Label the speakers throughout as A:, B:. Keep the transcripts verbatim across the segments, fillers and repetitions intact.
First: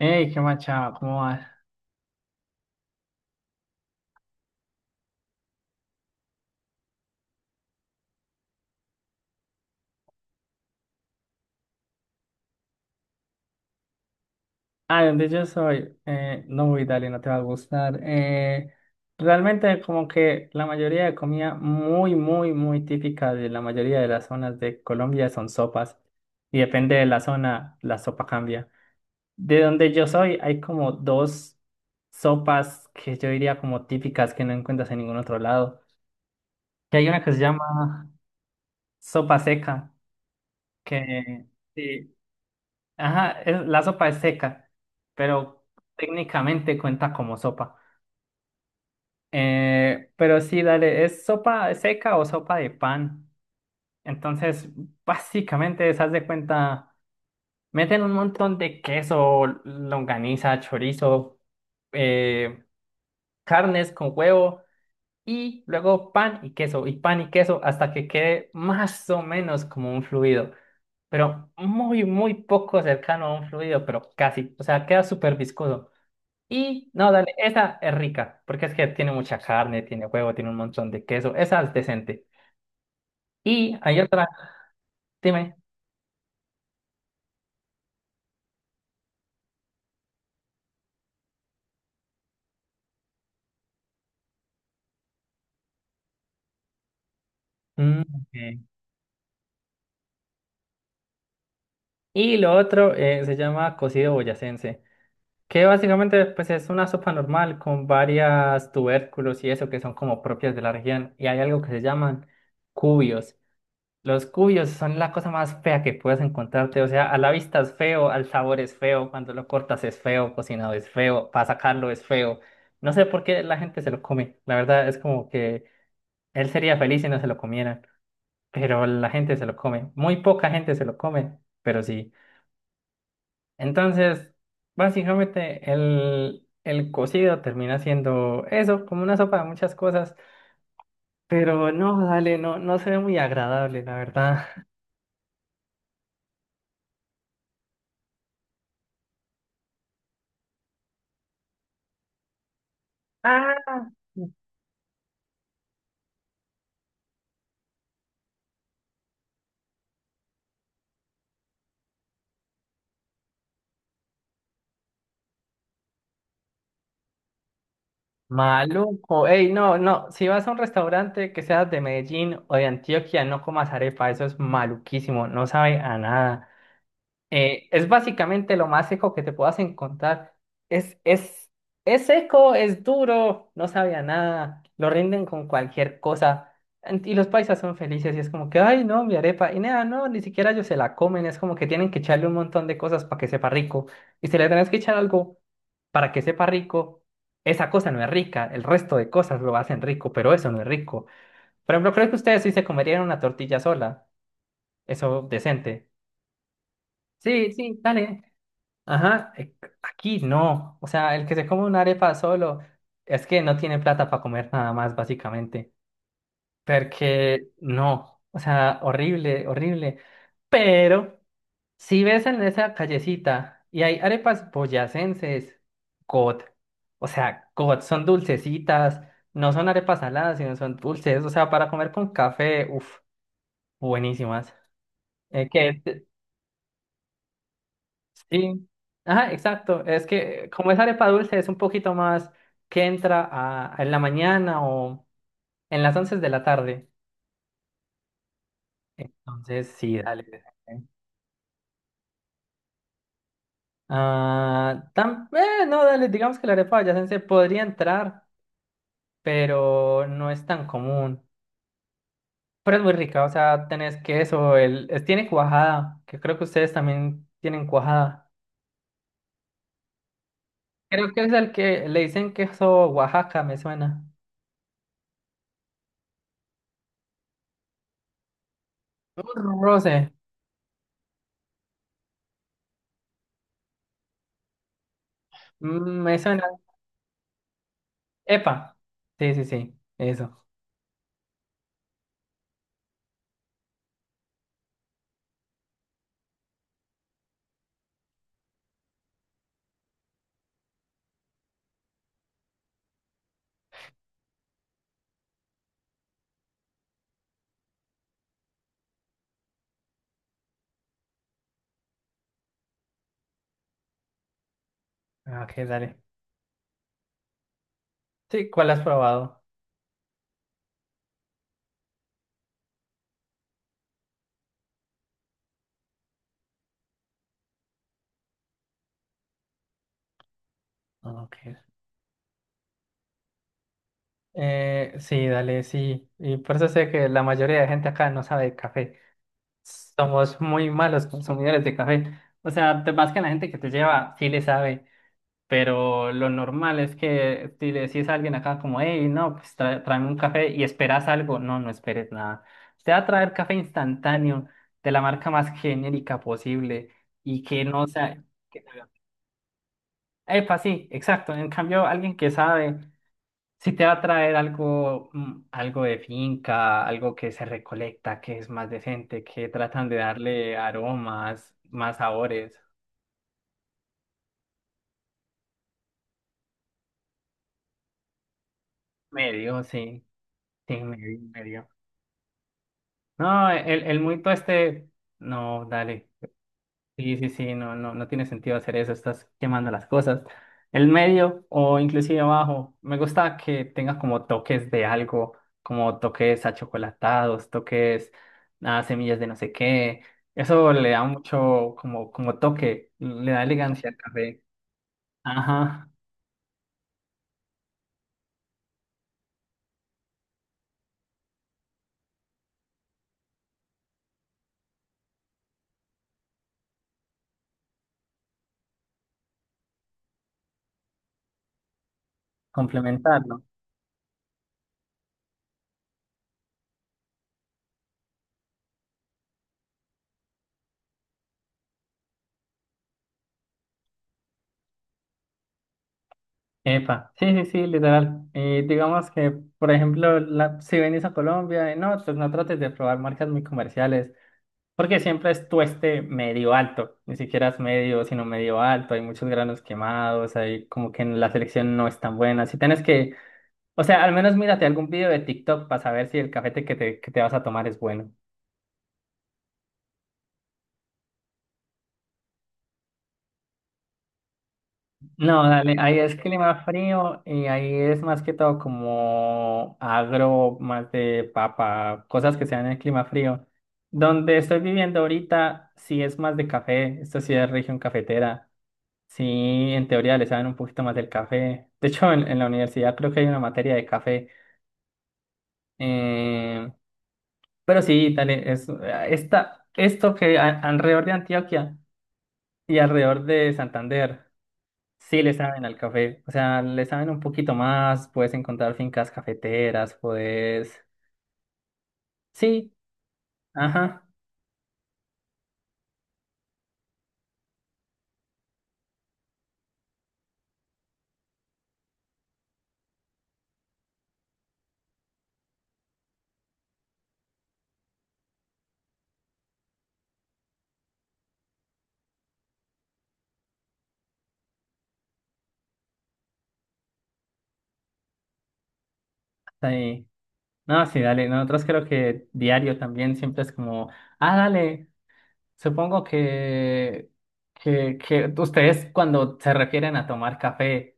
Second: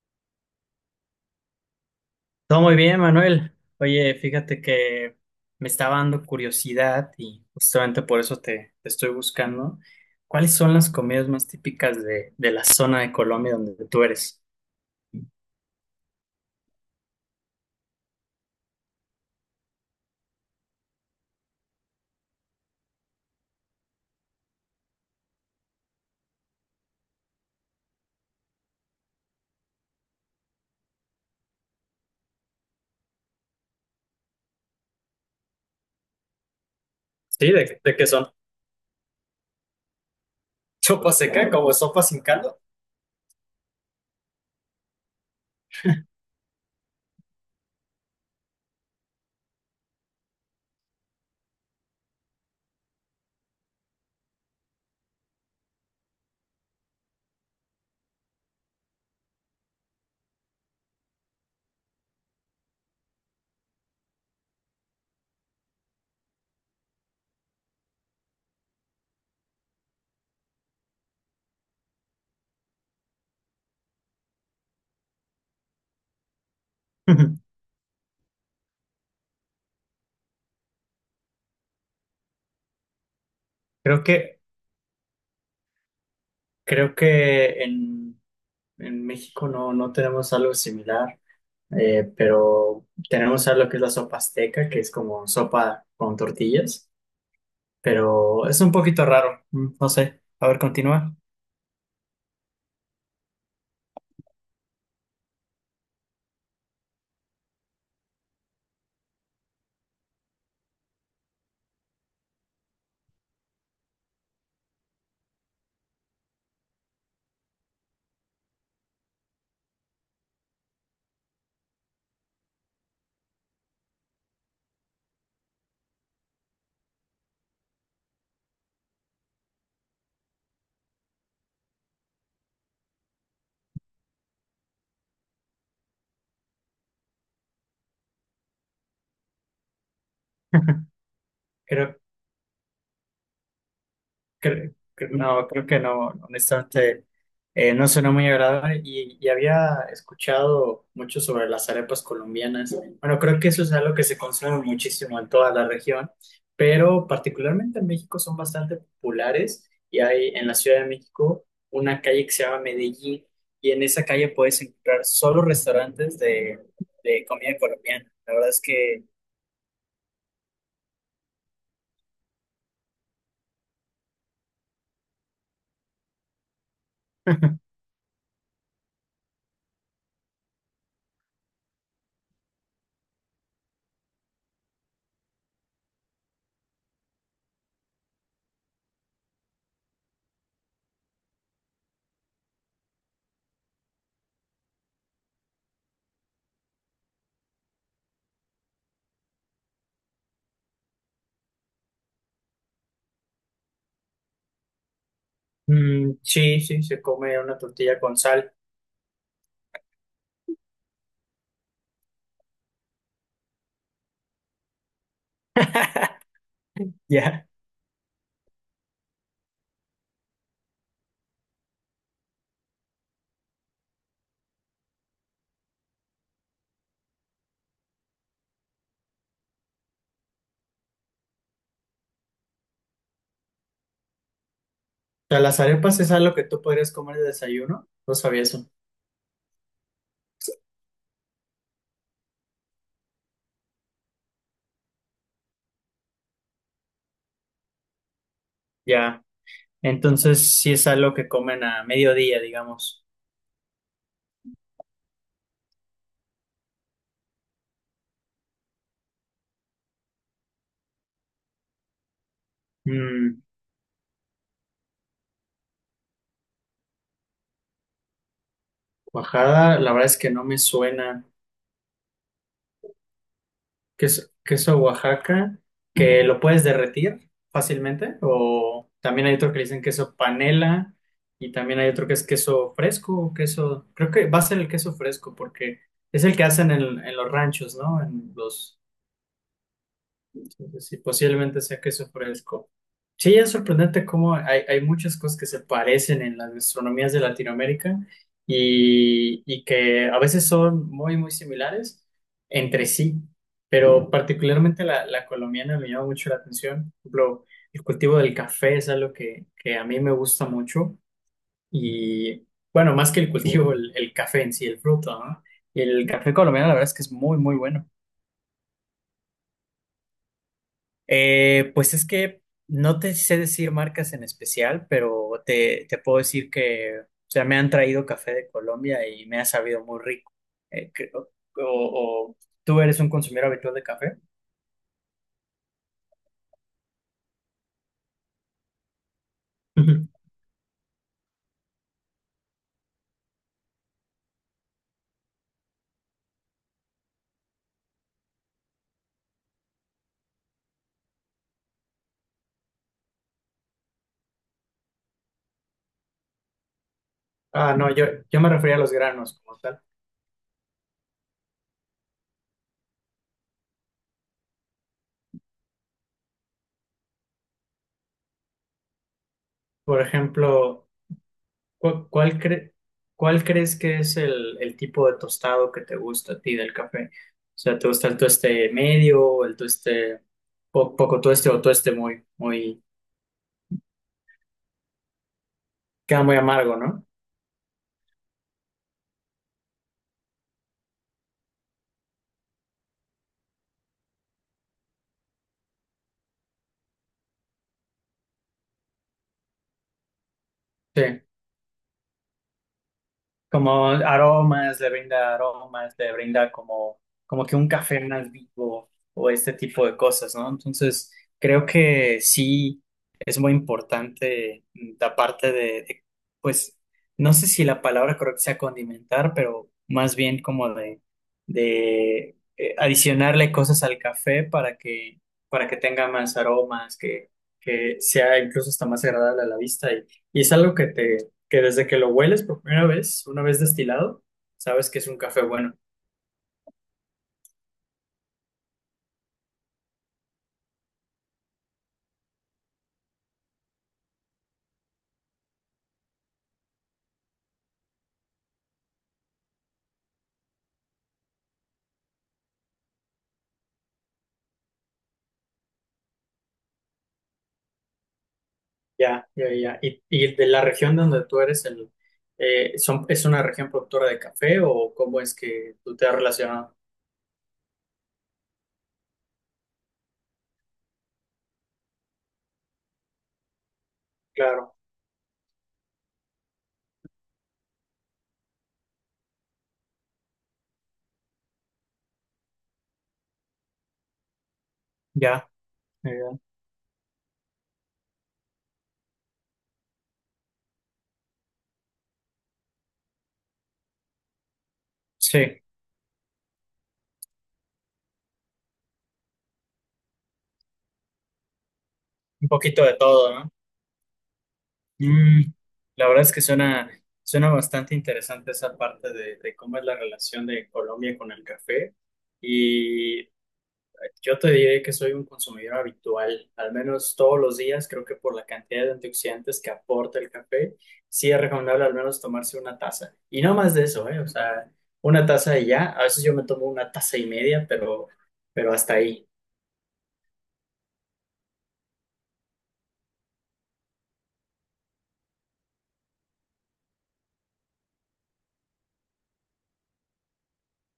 A: Hey, qué machado, ¿cómo vas?
B: Todo muy bien, Manuel. Oye, fíjate que me estaba dando curiosidad y justamente por eso te, te estoy buscando. ¿Cuáles son las comidas más típicas de, de la zona de Colombia donde tú eres?
A: Ah, ¿de dónde yo soy? Eh, no, voy, dale, no te va a gustar. Eh, realmente como que la mayoría de comida muy, muy, muy típica de la mayoría de las zonas de Colombia son sopas. Y depende de la zona, la sopa cambia. De donde yo soy hay como dos sopas que yo diría como típicas que no encuentras en ningún otro lado. Que hay una que se
B: Sí, ¿de, de qué
A: llama
B: son?
A: sopa seca,
B: ¿Sopa seca
A: que...
B: como sopa
A: sí,
B: sin caldo?
A: ajá, es- la sopa es seca, pero técnicamente cuenta como sopa. Eh, pero sí, dale, ¿es sopa seca o sopa de pan? Entonces, básicamente, se haz de cuenta, meten un montón de queso, longaniza, chorizo, eh, carnes con huevo y luego pan y queso, y pan y queso hasta que quede más o menos como un fluido, pero muy, muy poco cercano a un fluido, pero casi, o sea, queda súper viscoso. Y no, dale, esa es rica, porque es que tiene mucha carne, tiene huevo, tiene un montón de queso, esa es decente. Y hay
B: Creo
A: otra,
B: que,
A: dime.
B: creo que en, en México no, no tenemos algo similar, eh, pero tenemos algo que es la sopa azteca, que es como sopa con tortillas.
A: Mm,
B: Pero
A: ok.
B: es un poquito raro, mm, no sé. A ver, continúa.
A: Y lo otro eh, se llama cocido boyacense, que básicamente pues es una sopa normal con varias tubérculos y eso que son como propias de la región. Y hay algo que se llaman cubios. Los cuyos son la cosa más fea que puedes encontrarte. O sea, a la vista es feo, al sabor es feo, cuando lo cortas es feo, cocinado es feo, para sacarlo es feo. No sé por qué la gente se lo come. La verdad es como que él sería feliz si no se lo comieran, pero la gente se lo come. Muy poca gente se lo come, pero sí. Entonces, básicamente el, el cocido termina siendo eso, como una sopa de muchas cosas. Pero
B: Creo
A: no, dale, no, no se ve muy agradable, la verdad.
B: que no, creo que no, honestamente, eh, no suena muy agradable y, y había escuchado mucho sobre las arepas colombianas. Bueno, creo que eso es algo que se consume muchísimo en toda la región, pero particularmente en México son bastante populares y hay en la Ciudad de México una calle que se llama Medellín y en esa calle puedes encontrar solo restaurantes de, de comida colombiana. La verdad es que...
A: Maluco, ey, no, no, si vas a un restaurante que seas de Medellín o de Antioquia, no comas arepa, eso es maluquísimo, no sabe a nada. Eh, es básicamente lo más seco que te puedas encontrar. Es, es, es seco, es duro, no sabe a nada, lo rinden con cualquier cosa. En- Y los paisas son felices y es como que, ay, no, mi arepa. Y nada, no, ni siquiera ellos se la comen, es como que tienen que echarle un montón de cosas para que sepa rico. Y si le tenés que echar algo para que sepa rico, esa cosa no es rica, el resto de cosas lo hacen rico, pero eso no es rico. Por ejemplo, creo que ustedes sí se comerían una tortilla sola, eso decente.
B: Mm, sí, sí, se come
A: Sí,
B: una
A: sí,
B: tortilla con
A: dale.
B: sal.
A: Ajá, eh, aquí no. O sea, el que se come una arepa solo es que no tiene plata para comer nada más, básicamente.
B: Ya.
A: Porque no. O sea, horrible, horrible. Pero si ves en esa callecita y hay arepas boyacenses, God. O sea, God, son dulcecitas. No son arepas saladas, sino son dulces. O sea, para comer con café, uff, buenísimas.
B: O sea,
A: Eh,
B: las
A: ¿qué?
B: arepas es algo que tú podrías comer de desayuno. No sabía eso.
A: Sí, ajá, exacto. Es que como es arepa dulce, es un poquito más que entra a, en la mañana o en las once de la tarde.
B: Ya.
A: Entonces, sí, dale.
B: Entonces, sí
A: Dale.
B: es algo que comen a mediodía, digamos.
A: Ah, tam- eh, no, dale, digamos que la arepa boyacense podría entrar, pero no es tan común. Pero es muy rica, o
B: Mm,
A: sea, tenés queso, el, es- tiene cuajada, que creo que ustedes también tienen cuajada.
B: Oaxaca, la verdad es que no me
A: Creo que
B: suena.
A: es el que le dicen queso Oaxaca, me suena.
B: ¿Queso, queso Oaxaca? ¿Que lo puedes derretir fácilmente? O también hay otro
A: Un
B: que le dicen
A: roce.
B: queso panela. Y también hay otro que es queso fresco, o queso. Creo que va a ser el queso fresco porque
A: Mm, Me
B: es el
A: suena.
B: que hacen en, en los ranchos, ¿no? En
A: Epa.
B: los...
A: Sí, sí, sí. Eso.
B: Entonces, sí, posiblemente sea queso fresco. Sí, es sorprendente cómo hay, hay muchas cosas que se parecen en las gastronomías de Latinoamérica y, y que a veces son muy, muy similares entre sí, pero particularmente la, la colombiana me llama mucho la atención. Por ejemplo, el cultivo del café es algo que, que a mí me gusta mucho y, bueno, más que el cultivo, el, el café en sí, el fruto,
A: Ah,
B: ¿no?
A: ok,
B: Y
A: dale.
B: el café colombiano la verdad es que es muy, muy bueno.
A: Sí, ¿cuál has probado?
B: Eh, pues es que no te sé decir marcas en especial, pero te, te puedo decir que, o sea, me han traído café de Colombia y me ha sabido muy rico. Eh, que-
A: Ah,
B: o,
A: ok.
B: o- ¿Tú eres un consumidor habitual de café?
A: Eh, sí, dale, sí. Y por eso sé que la mayoría de gente acá no sabe de café.
B: Ujú.
A: Somos muy malos consumidores de café. O sea, de- más que la gente que te lleva, sí le sabe. Pero lo normal es que si le decís a alguien acá como, hey, no, pues tra- tráeme un café y esperas algo. No, no esperes nada. Te va a traer café instantáneo de la marca más genérica posible y que
B: Ah,
A: no
B: no, yo,
A: sea...
B: yo me refería a los granos como tal.
A: Epa, sí, exacto. En cambio, alguien que sabe, si te va a traer algo, mm, algo de finca, algo que se recolecta, que es más decente, que tratan de
B: Por
A: darle
B: ejemplo,
A: aromas, más
B: ¿cu- ¿cuál,
A: sabores.
B: cre- cuál crees que es el, el tipo de tostado que te gusta a ti del café? O sea, ¿te gusta el tueste medio, el
A: Medio, sí,
B: tueste
A: sí,
B: po-
A: medio,
B: poco tueste o
A: medio.
B: tueste muy, muy,
A: No, el, el muito este, no, dale.
B: queda muy amargo, ¿no?
A: Sí, sí, sí, no, no, no tiene sentido hacer eso, estás quemando las cosas. El medio o inclusive abajo, me gusta que tenga como toques de algo, como toques achocolatados, toques a semillas de no sé qué. Eso le da
B: Sí,
A: mucho como, como, toque, le da
B: como
A: elegancia al café.
B: aromas, le brinda
A: Ajá,
B: aromas, le brinda como, como que un café más vivo o este tipo de cosas, ¿no? Entonces, creo que sí es muy importante mm, la parte de, de, pues, no sé si la palabra correcta sea condimentar, pero más bien como de, de eh,
A: complementarlo.
B: adicionarle cosas al café para que, para que tenga más aromas, que, que sea incluso hasta más agradable a la vista y, y es algo que te que desde que lo hueles por primera vez, una vez destilado, sabes que es un café bueno.
A: Epa, sí, sí, sí, literal. Y digamos que, por ejemplo, la, si venís a Colombia, eh, no, pues no trates de probar marcas muy comerciales. Porque siempre es tueste medio alto, ni siquiera es medio, sino medio alto, hay muchos granos quemados, hay como que en la selección no es tan buena. Si tienes que, o sea, al menos mírate algún video de TikTok para saber si el cafete que te, que te vas a tomar es bueno.
B: Ya, ya, ya. ¿Y, y de la región donde tú eres, el, eh, son, es una región productora de café o cómo es
A: No, dale,
B: que tú
A: ahí
B: te has
A: es clima
B: relacionado?
A: frío y ahí es más que todo como agro, más de papa, cosas que sean en el clima frío. Donde estoy
B: Claro,
A: viviendo ahorita, sí es más de café, esta sí es región cafetera. Sí, en teoría le saben un poquito más del café. De hecho, en, en la universidad creo que hay una materia de café.
B: ya, ya, ya.
A: Eh, pero sí, dale, es, eh, esta, esto que a- alrededor de Antioquia y alrededor de Santander, sí le
B: Sí,
A: saben al café. O sea, le saben un poquito más, puedes encontrar fincas cafeteras, puedes...
B: un
A: Sí,
B: poquito de todo, ¿no?
A: ajá,
B: Mm, la verdad es que suena, suena bastante interesante esa parte de, de cómo es la relación de Colombia con el café. Y yo te diré que soy un consumidor habitual, al menos todos los días, creo que por la cantidad de antioxidantes que aporta el café, sí es recomendable al menos tomarse una taza. Y no más de eso, ¿eh? O sea, una taza y ya. A veces yo me tomo una taza y media, pero, pero hasta ahí.
A: hasta ahí. No, sí, dale, nosotros creo que diario también siempre es como, ah, dale. Supongo que, que, que ustedes cuando se refieren a tomar café,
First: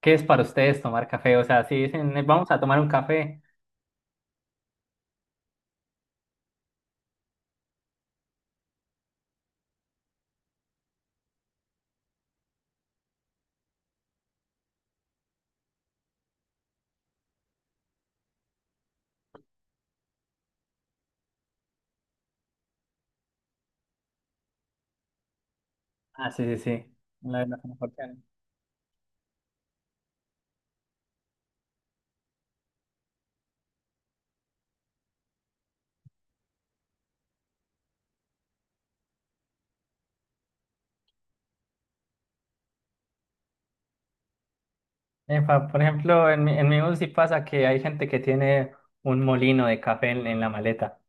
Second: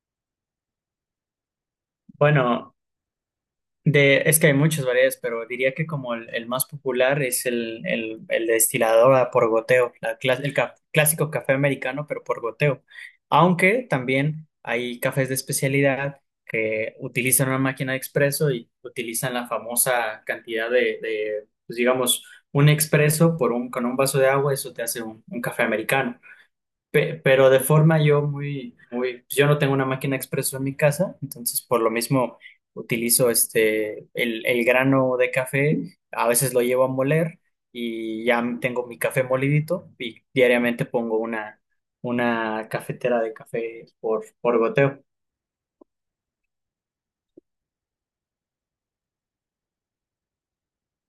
A: ¿qué es para ustedes tomar café? O sea, si dicen, "Eh, vamos a
B: Bueno,
A: tomar un café".
B: de, es que hay muchas variedades, pero diría que como el, el más popular es el, el, el destilador a por goteo, la clas- el ca- clásico café americano, pero por goteo. Aunque también hay cafés de especialidad que utilizan una máquina de expreso y utilizan la famosa cantidad de, de, pues digamos, un expreso por un, con un vaso de agua, eso te hace un, un café americano.
A: Ah, sí, sí, sí.
B: Pe-
A: La de
B: pero
A: la
B: de forma
A: cafetería.
B: yo muy, muy, pues yo no tengo una máquina expreso en mi casa, entonces por lo mismo utilizo este, el, el grano de café, a veces lo llevo a moler y ya tengo mi café molidito y diariamente pongo una, una cafetera de café por, por goteo.
A: Epa, por ejemplo, en, mi- en mi bus sí pasa que hay gente que tiene un molino de café en, en la maleta.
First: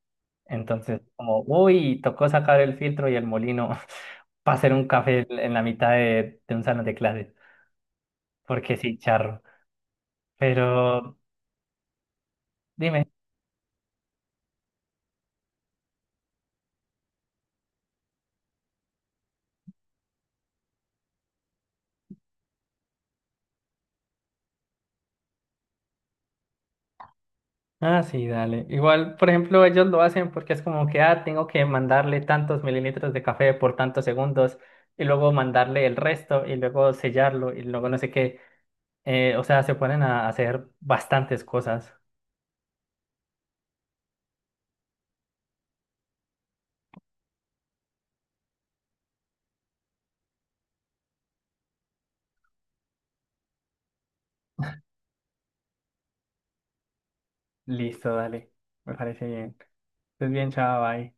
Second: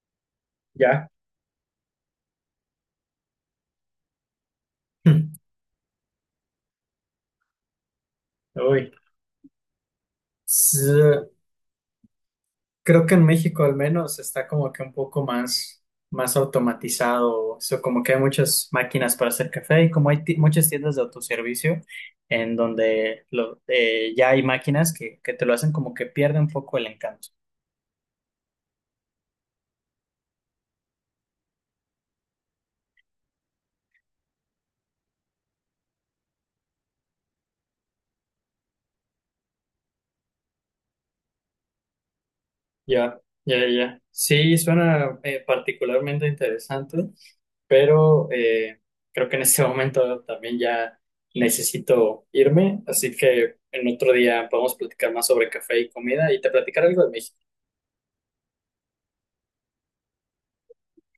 A: Entonces,
B: Ya.
A: como, uy, tocó sacar el filtro y el molino para hacer un café en la mitad de, de un salón de clases. Porque
B: Uy.
A: sí, charro. Pero
B: Creo
A: dime.
B: que en México al menos está como que un poco más, más automatizado, o sea, como que hay muchas máquinas para hacer café y como hay ti- muchas tiendas de autoservicio en donde lo- eh, ya hay máquinas que, que te lo hacen como que pierde un poco el encanto.
A: Ah, sí, dale. Igual, por ejemplo, ellos lo hacen porque es como que, ah, tengo que mandarle tantos mililitros de café por tantos segundos y luego mandarle el resto y luego sellarlo y luego no sé qué. Eh, o sea, se ponen a hacer bastantes cosas.
B: Ya, ya, ya. Sí, suena eh, particularmente interesante, pero eh, creo que en este momento también ya necesito irme, así que en otro día podemos platicar más sobre café y comida y te platicaré algo de México.
A: Listo, dale. Me parece bien. Estés bien, chao, bye.